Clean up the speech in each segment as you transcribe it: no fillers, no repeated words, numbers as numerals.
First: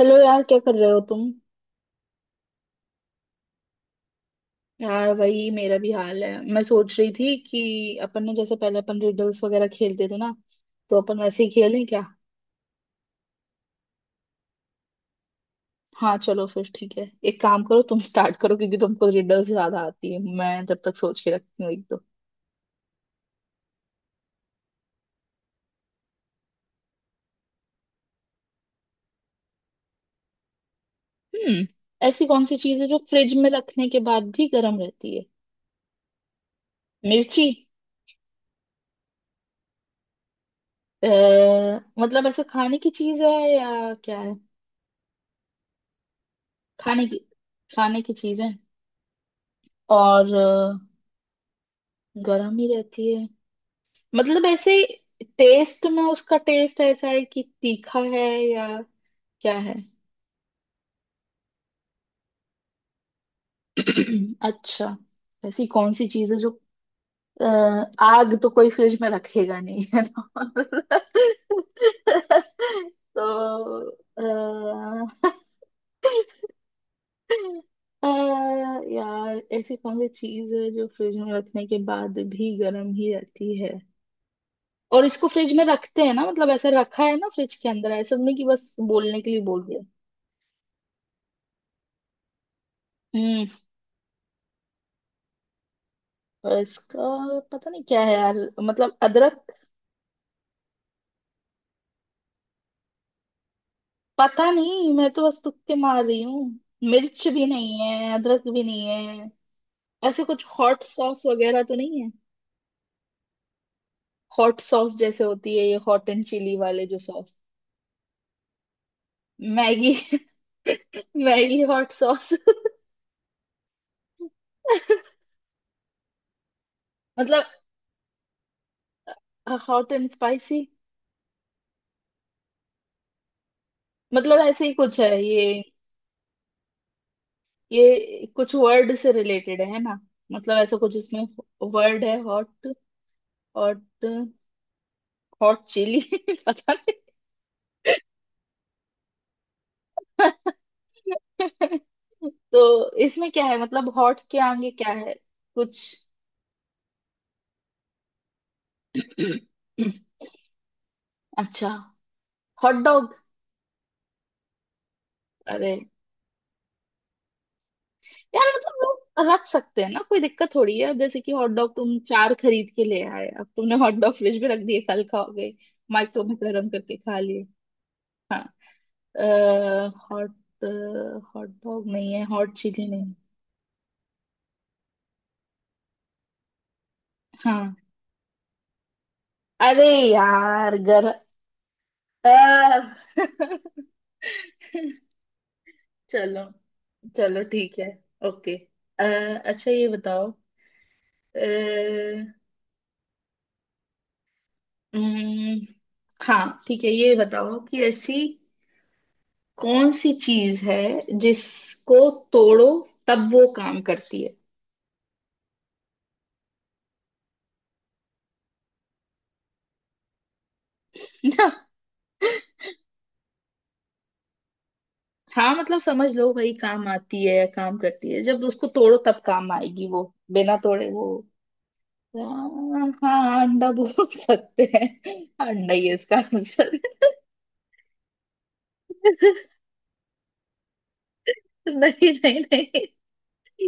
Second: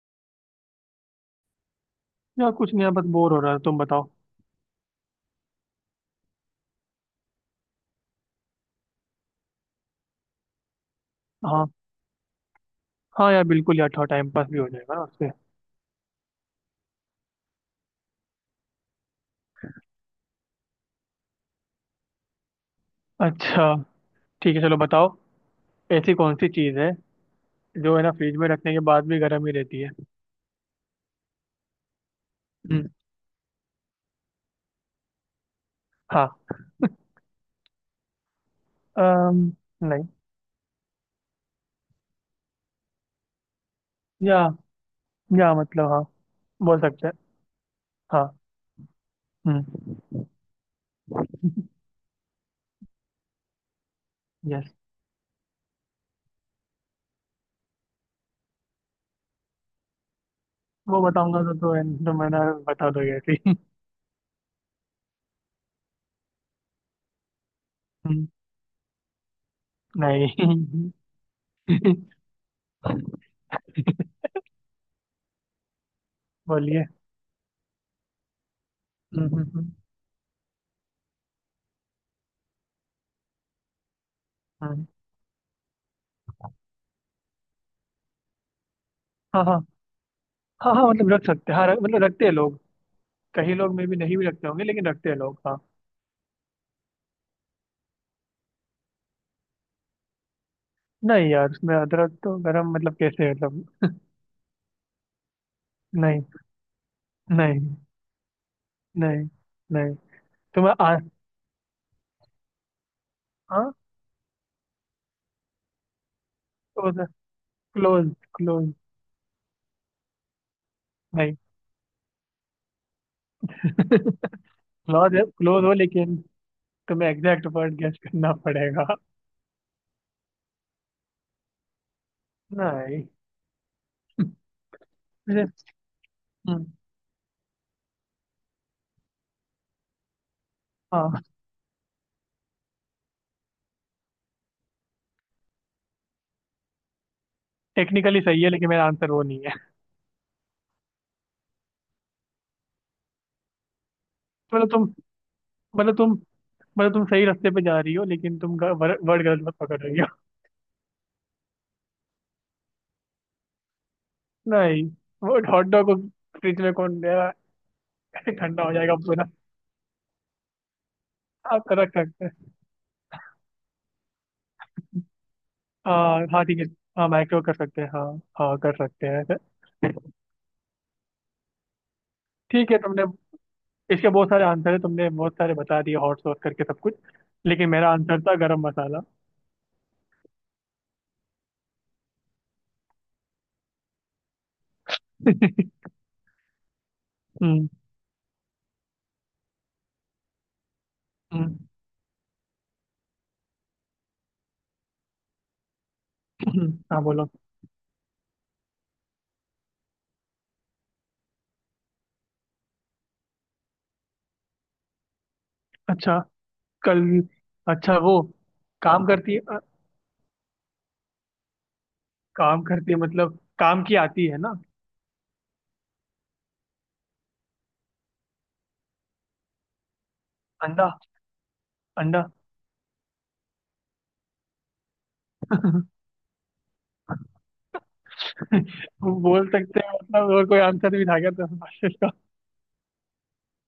Hello यार, क्या कर रहे हो तुम? यार कुछ नहीं यार, बस बोर हो रहा है। तुम बताओ। यार, वही मेरा भी हाल है। मैं सोच रही थी कि अपन ने जैसे पहले अपन रिडल्स वगैरह खेलते थे ना, तो अपन वैसे ही हाँ। खेलें क्या? हाँ यार बिल्कुल, यार थोड़ा टाइम पास भी हो जाएगा ना उससे। हाँ, चलो फिर ठीक है। एक काम करो, तुम स्टार्ट करो, क्योंकि तुमको रिडल्स ज्यादा आती है। मैं जब तक सोच के रखती हूँ एक दो। अच्छा। ठीक है, चलो बताओ। ऐसी कौन सी चीज़ है जो है ना, फ्रिज में रखने के बाद भी गर्म ही रहती है? हम्म। ऐसी कौन सी चीज है हम्म, जो फ्रिज में रखने के बाद भी गर्म रहती है? हाँ। मिर्ची। अम, नहीं। आ, मतलब ऐसे खाने की चीज है, या क्या है? या या मतलब हाँ, बोल खाने सकते हैं। की खाने की हाँ। चीज है। हम्म। और गर्म ही रहती है, मतलब यस। ऐसे। टेस्ट में उसका टेस्ट ऐसा है कि तीखा है, या क्या है? वो बताऊंगा तो, तो, मैं ना, बता दोगे ऐसे ही। अच्छा, ऐसी कौन सी चीज है जो अ, हम्म, आग तो कोई फ्रिज में रखेगा नहीं, है ना? नहीं। तो अ, बोलिए। अ, हम्म, यार, हम्म, हम्म, ऐसी कौन सी चीज है जो फ्रिज में रखने के बाद भी गर्म ही रहती है? हम्म। और इसको फ्रिज में रखते हैं ना, मतलब ऐसा रखा है ना फ्रिज के अंदर, ऐसा नहीं कि बस बोलने के लिए हाँ बोल हाँ। दिया। हाँ हाँ, मतलब रख सकते हैं। हाँ, मतलब रखते हैं लोग। कई लोग में भी नहीं भी रखते होंगे, लेकिन रखते हैं लोग। हाँ। और इसका पता नहीं क्या है यार। मतलब अदरक? नहीं यार, उसमें अदरक तो गरम, मतलब कैसे? मतलब... पता नहीं, मैं तो बस तुक्के मार रही नहीं। हूँ। मिर्च भी नहीं। नहीं है, अदरक भी नहीं नहीं। है। नहीं। ऐसे कुछ तुम्हें हॉट आ, सॉस वगैरह तो नहीं है? हाँ। हॉट सॉस जैसे होती है ये, हॉट एंड चिली वाले क्लोज। जो सॉस। क्लोज। क्लोज। मैगी? नहीं। Maggi hot sauce? क्लोज। है, क्लोज हो लेकिन, तुम्हें मतलब एग्जैक्ट वर्ड गेस करना पड़ेगा। Hot and spicy? नहीं। मतलब ऐसे ही कुछ है मुझे- ये हम्म, ये कुछ वर्ड से रिलेटेड है ना? मतलब ऐसा कुछ हाँ। इसमें। वर्ड है हॉट। हॉट। Hot chilli. पता नहीं। टेक्निकली सही है लेकिन मेरा आंसर वो नहीं है। तो इसमें क्या है, मतलब हॉट के मतलब आगे तुम क्या है? कुछ। मतलब तुम मतलब तुम सही रास्ते पे जा रही हो, लेकिन तुम वर्ड गलत मत पकड़ रही हो। अच्छा, हॉट डॉग? नहीं। वो हॉट अरे डॉग को फ्रिज में कौन देगा? यार, ठंडा हो मतलब जाएगा पूरा। लोग रख सकते हैं ना, कोई दिक्कत थोड़ी है। अब जैसे कि हॉट आप डॉग रख तुम सकते। चार खरीद के ले आए, अब तुमने हॉट डॉग फ्रिज में रख दिए, कल खाओगे, माइक्रो हाँ में हाँ, ठीक है। गर्म करके हाँ, खा माइक्रो लिए। कर सकते हैं हाँ। हाँ, हाँ, कर सकते हैं ऐसे। हॉट हॉट डॉग नहीं है, हॉट ठीक है, चिली तुमने... नहीं? इसके बहुत सारे आंसर है, तुमने बहुत सारे बता दिए, हॉट सॉस करके सब कुछ। लेकिन हाँ, मेरा आंसर था गरम मसाला। अरे यार, गर अह, चलो, चलो हम्म। ठीक है, ओके। अ, अच्छा, ये बताओ। अ, हम्म, उम्म, हाँ ठीक है, हाँ ये बोलो। बताओ कि ऐसी कौन सी चीज है जिसको तोड़ो, तब वो काम करती है? अच्छा। कल... अच्छा, वो काम करती है। ना? काम करती है, मतलब काम की आती है ना? हाँ मतलब समझ लो भाई, काम आती है या काम करती है, जब उसको तोड़ो तब काम आएगी वो, बिना अंडा, तोड़े वो। अंडा। हाँ हाँ, अंडा बोल सकते हैं। अंडा ही है इसका आंसर। वो बोल सकते हैं। मतलब और कोई आंसर भी था क्या तो नहीं इसका? नहीं नहीं,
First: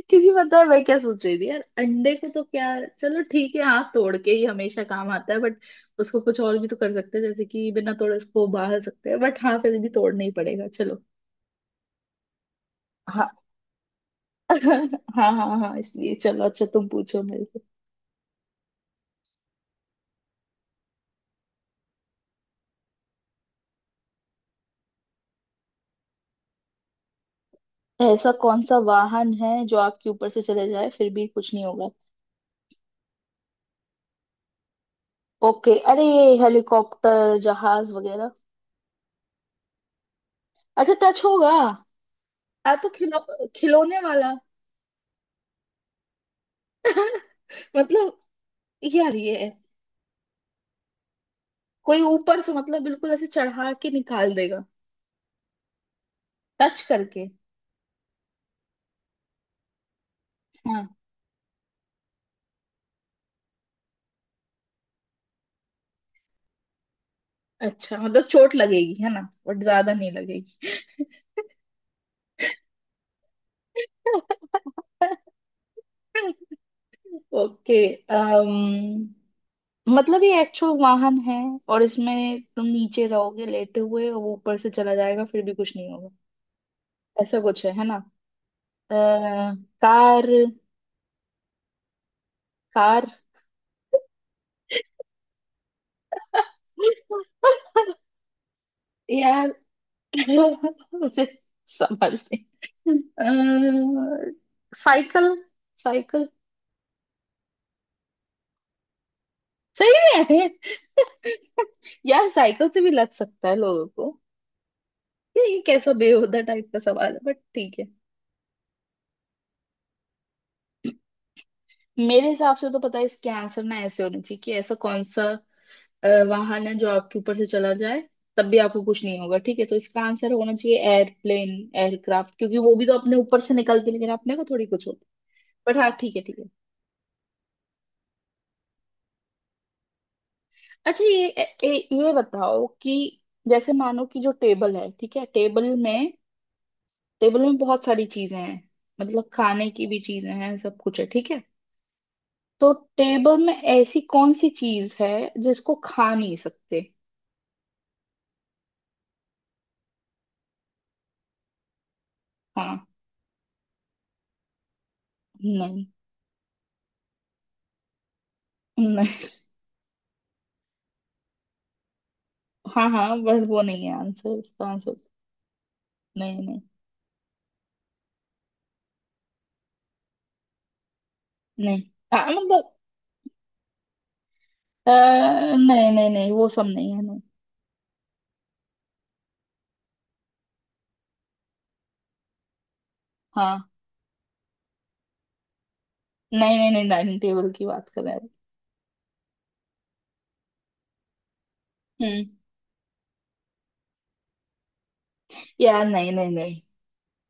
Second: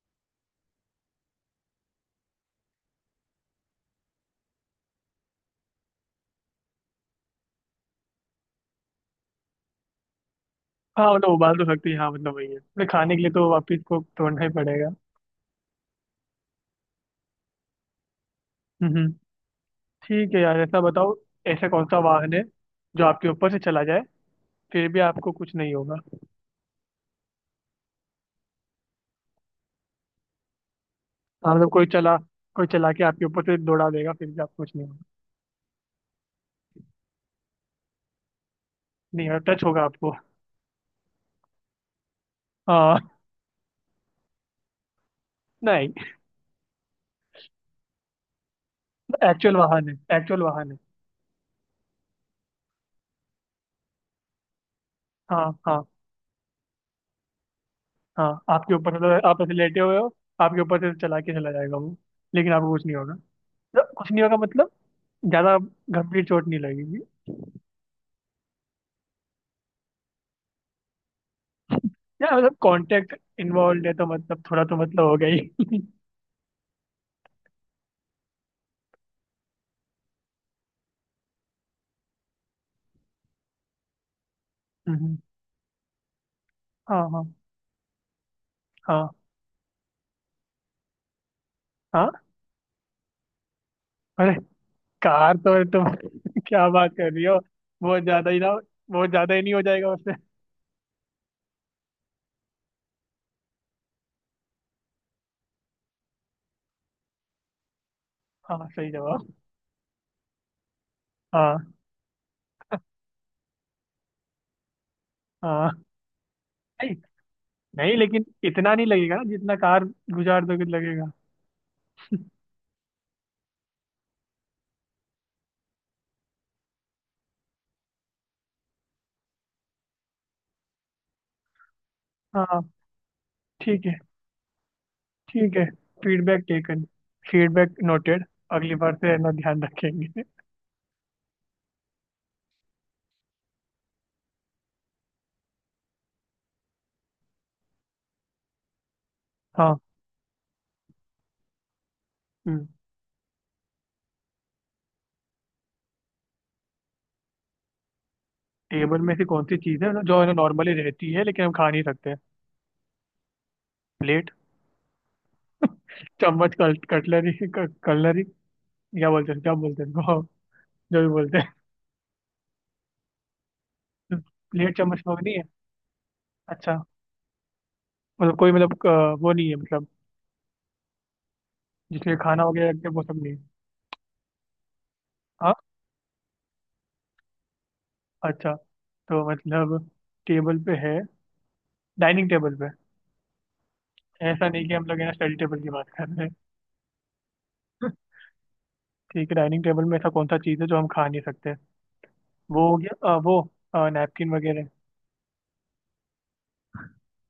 क्योंकि पता है मैं क्या सोच रही थी यार, अंडे को तो क्या, चलो ठीक है। हाँ, तोड़ के ही हमेशा काम आता है, बट उसको कुछ और भी तो कर सकते हैं, जैसे कि बिना तोड़े उसको उबाल सकते हैं, बट हाँ, फिर भी तोड़ना ही पड़ेगा, चलो। हाँ मतलब, उबाल तो सकती है। हाँ मतलब, वही है, मतलब खाने के लिए हाँ तो वापिस को तोड़ना ही पड़ेगा। हाँ हाँ हाँ, इसलिए चलो, अच्छा, तुम पूछो मेरे से। ठीक है यार, ऐसा बताओ। ऐसा कौन सा वाहन है जो आपके ऊपर से चला जाए, फिर भी आपको कुछ नहीं होगा? ऐसा कौन सा वाहन है जो आपके ऊपर से चले जाए फिर भी कुछ हाँ, नहीं मतलब होगा? कोई चला के आपके ऊपर से दौड़ा देगा, फिर भी आपको कुछ नहीं होगा। ओके, अरे ये हेलीकॉप्टर, जहाज वगैरह? नहीं होगा, टच होगा आपको। अच्छा, टच होगा। आ तो हाँ। खिलो खिलौने वाला? नहीं, मतलब यार ये, एक्चुअल वाहन है, एक्चुअल वाहन है। कोई ऊपर से मतलब बिल्कुल ऐसे चढ़ा के निकाल देगा, हाँ हाँ टच करके? हाँ, आपके ऊपर से, मतलब आप ऐसे लेटे हुए हो। आपके ऊपर हाँ, से चला के चला जाएगा वो। लेकिन आपको कुछ नहीं होगा। मतलब कुछ नहीं होगा, मतलब ज्यादा गंभीर चोट नहीं लगेगी। अच्छा मतलब चोट लगेगी है ना, बट ज्यादा नहीं लगेगी? या मतलब, कांटेक्ट इन्वॉल्व है तो मतलब थोड़ा तो मतलब हो गया ही ओके। अम्म मतलब ये एक्चुअल वाहन है, और इसमें तुम नीचे रहोगे लेटे हुए और वो ऊपर से चला हम्म, हम्म। जाएगा फिर भी कुछ नहीं होगा, हाँ हाँ। ऐसा कुछ है ना? अ, हाँ कार? हाँ। हाँ। कार? अरे, कार तो तुम क्या बात कर रही हो। बहुत ज्यादा ही ना। बहुत ज्यादा ही यार, नहीं हो जाएगा उससे। मुझे समझ नहीं। साइकिल? साइकिल? हाँ, सही जवाब। सही में? हाँ यार, साइकिल से भी लग सकता है लोगों को। ये हाँ। कैसा बेहुदा टाइप का नहीं। सवाल है, बट ठीक है। नहीं लेकिन इतना नहीं लगेगा ना जितना, कार गुजार दोगे तो लगेगा। मेरे हिसाब से तो पता है इसके आंसर ना ऐसे होने चाहिए कि ऐसा कौन सा वाहन है जो आपके ऊपर से चला जाए, तब भी आपको कुछ नहीं होगा। ठीक है, तो इसका आंसर होना चाहिए एयरप्लेन, एयरक्राफ्ट, क्योंकि हाँ, वो भी तो अपने ऊपर से निकलती ठीक है है। लेकिन अपने को थोड़ी कुछ होता। ठीक है। बट हाँ, ठीक है, ठीक है। Feedback taken. Feedback noted. अगली बार से है ना, ध्यान रखेंगे। अच्छा, ये ए, ए, ये बताओ कि जैसे मानो कि जो टेबल है, ठीक है, टेबल में बहुत सारी चीजें हैं, मतलब खाने हाँ। की भी चीजें हैं, सब कुछ है, ठीक है, हम्म। तो टेबल में ऐसी कौन सी चीज है जिसको खा नहीं सकते? टेबल में से कौन सी चीज़ है ना, जो है ना नॉर्मली रहती है, लेकिन हम खा नहीं सकते? हाँ। प्लेट, नहीं चम्मच, कटलरी। कलरी। क्या नहीं। बोलते हैं, क्या बोलते हैं इनको? जो भी बोलते हाँ हाँ, बट वो नहीं है हैं। आंसर, इसका प्लेट, आंसर। चम्मच, लोग नहीं है? नहीं नहीं अच्छा। मतलब कोई... मतलब वो नहीं है, मतलब... नहीं। जिसमें हाँ खाना मतलब वगैरह रखते हैं, वो सब नहीं है। हाँ। नहीं नहीं नहीं, वो सब नहीं है नहीं। अच्छा। तो मतलब, टेबल पे है, डाइनिंग टेबल पे। हाँ। ऐसा नहीं कि हम लोग है ना, स्टडी टेबल की बात कर रहे हैं। नहीं नहीं नहीं, डाइनिंग टेबल की बात कर रहे हैं। ठीक है, डाइनिंग टेबल में ऐसा कौन सा चीज़ है जो हम खा नहीं सकते? हम्म। वो हो गया वो नैपकिन वगैरह। यार नहीं नहीं नहीं,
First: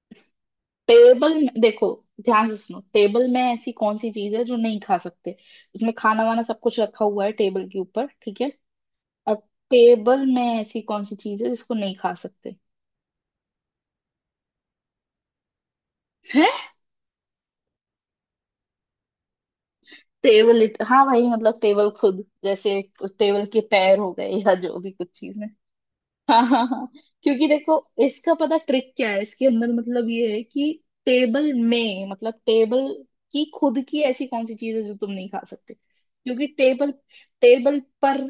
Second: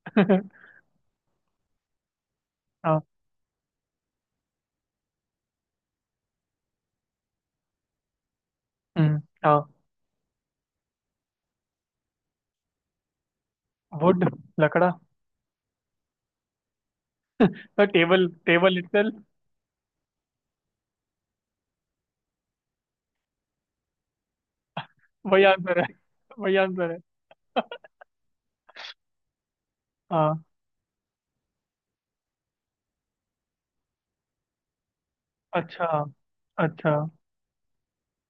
टेबल में देखो, ध्यान से सुनो, हाँ। टेबल में ऐसी कौन सी चीज है जो नहीं खा सकते? उसमें खाना वाना सब कुछ रखा हुआ है टेबल के ऊपर, ठीक है, और हाँ। टेबल में ऐसी कौन सी चीज है जिसको नहीं खा सकते? वुड। लकड़ा। है। तो टेबल टेबल इटसेल्फ। टेबल, हाँ भाई, मतलब टेबल खुद, जैसे उस टेबल के पैर हो गए या जो भी कुछ चीज। वही आंसर है, हाँ वही हाँ हाँ, आंसर है। क्योंकि देखो, इसका पता ट्रिक क्या है इसके अंदर, मतलब ये है हाँ। कि टेबल में, मतलब टेबल की खुद की ऐसी कौन सी चीज है जो तुम नहीं खा सकते, अच्छा, क्योंकि टेबल, अच्छा। टेबल पर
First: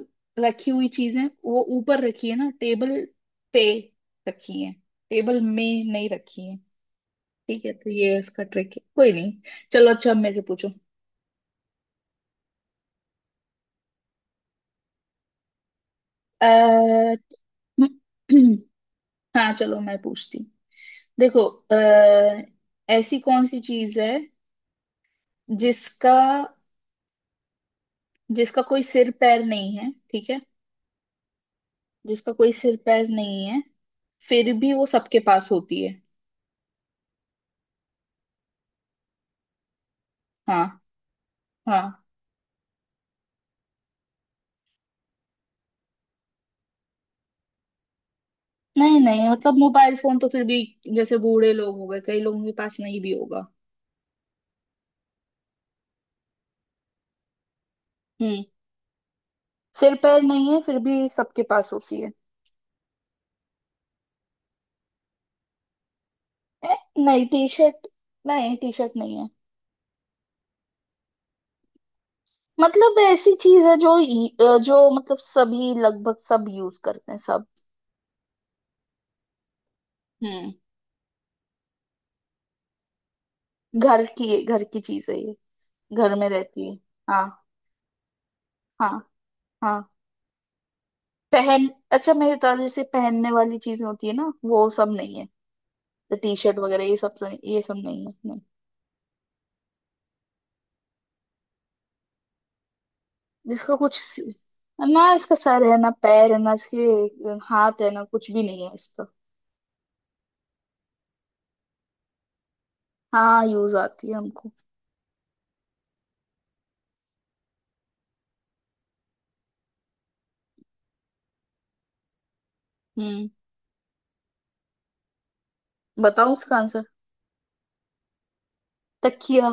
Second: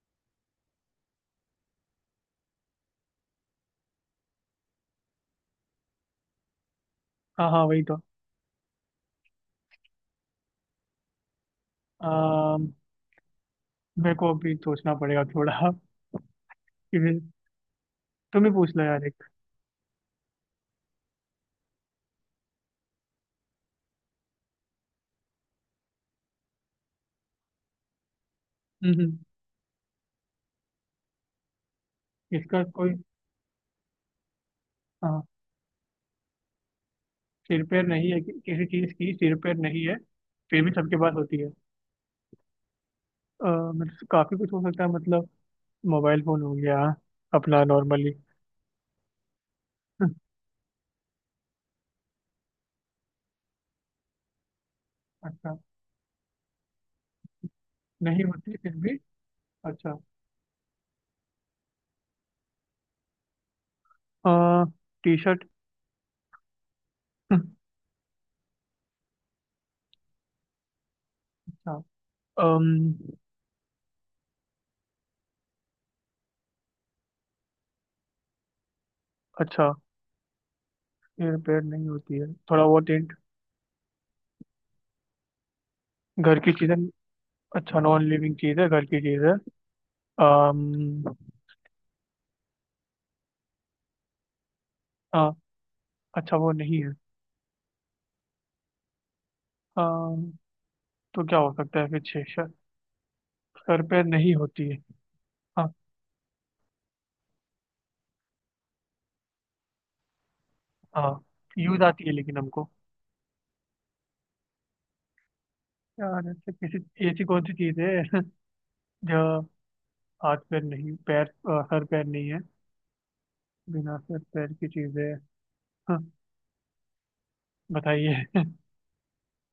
रखी हुई चीजें, वो ऊपर रखी है ना, टेबल पे रखी है, टेबल में नहीं रखी है। हाँ ठीक हाँ, है, वही तो तो। ये इसका ट्रिक है, कोई नहीं। चलो, अच्छा, अब मेरे से पूछो। अम, मेरे को अभी सोचना पड़ेगा थोड़ा। अः किसी... तुम्हें पूछना यार एक। हाँ, चलो मैं पूछती हूँ। देखो, अः ऐसी कौन सी चीज है जिसका जिसका कोई सिर हम्म। पैर नहीं है, ठीक है? जिसका कोई इसका सिर कोई... पैर नहीं है, फिर भी वो सबके हाँ, पास होती है। सिर पैर नहीं है कि, किसी चीज की सिर पैर नहीं है? फिर भी हाँ। सबके पास होती है। हाँ अ, मतलब काफी कुछ हो सकता है, मतलब मोबाइल फोन हो गया, अपना नॉर्मली। नहीं नहीं, मतलब मोबाइल हम्म, फोन तो फिर भी, जैसे बूढ़े लोग हो गए, कई लोगों के पास नहीं भी होगा। अच्छा। नहीं हम्म। होती फिर भी। सिर अच्छा। पैर नहीं है, फिर भी सबके पास होती है। T shirt. ए, नहीं, टी शर्ट नहीं, टी शर्ट नहीं है। अच्छा। मतलब अम्म, ऐसी चीज है जो जो मतलब सभी, लगभग सब यूज करते हैं, सब। अच्छा, हम्म। सिर पैर नहीं होती है, थोड़ा बहुत हिंट? घर की, घर की चीज है ये, घर में घर की रहती चीजें। है। हाँ। अच्छा, नॉन लिविंग चीज है, घर हाँ की चीज है। हाँ। अम्म, पहन अच्छा, मेरे दादा जैसे पहनने वाली चीजें होती है ना, वो सब नहीं है। हाँ। तो टी अच्छा, वो शर्ट नहीं वगैरह, ये सब सब- ये सब नहीं है, नहीं। है तो क्या हो सकता है फिर? छह सर... जिसका सर कुछ पे नहीं होती है? ना इसका सर हाँ है, ना पैर है, ना इसके हाथ है, ना कुछ भी नहीं है इसका। हाँ, यूज आती है लेकिन हमको। हाँ, यूज आती है हमको। यार ऐसे किसी... ऐसी कौन सी चीज है जो हाथ पैर नहीं, पैर सर पैर नहीं है, हम्म। बिना सर पैर की चीज है? हाँ, बताओ उसका आंसर। बताइए। तकिया।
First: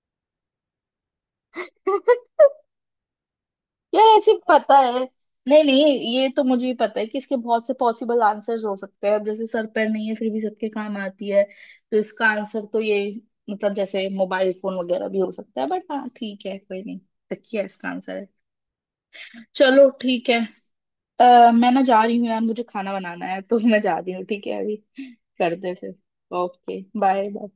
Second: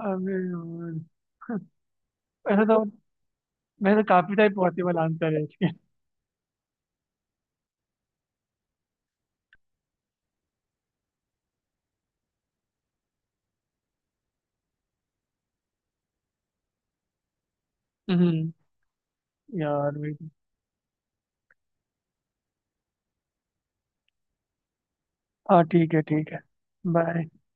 अरे यार! ऐसा तो, वैसे यार, ऐसे काफी टाइप पता पॉसिबल है, आंसर है नहीं इसके नहीं, ये तो मुझे भी पता है कि इसके बहुत से पॉसिबल आंसर्स हो सकते हैं, अब जैसे सर पैर नहीं है फिर भी सबके काम आती है, तो इसका आंसर तो ये, मतलब जैसे मोबाइल फोन वगैरह भी हो सकता है, बट हाँ ठीक है, कोई नहीं, तकिया इसका आंसर है। हम्म। चलो यार ठीक मेरी-। है। मैं ना जा रही हूँ यार, मुझे खाना बनाना है, तो मैं जा रही हूँ, ठीक है, अभी हाँ, करते हैं ठीक फिर। है, ठीक है। Okay, bye. बाय।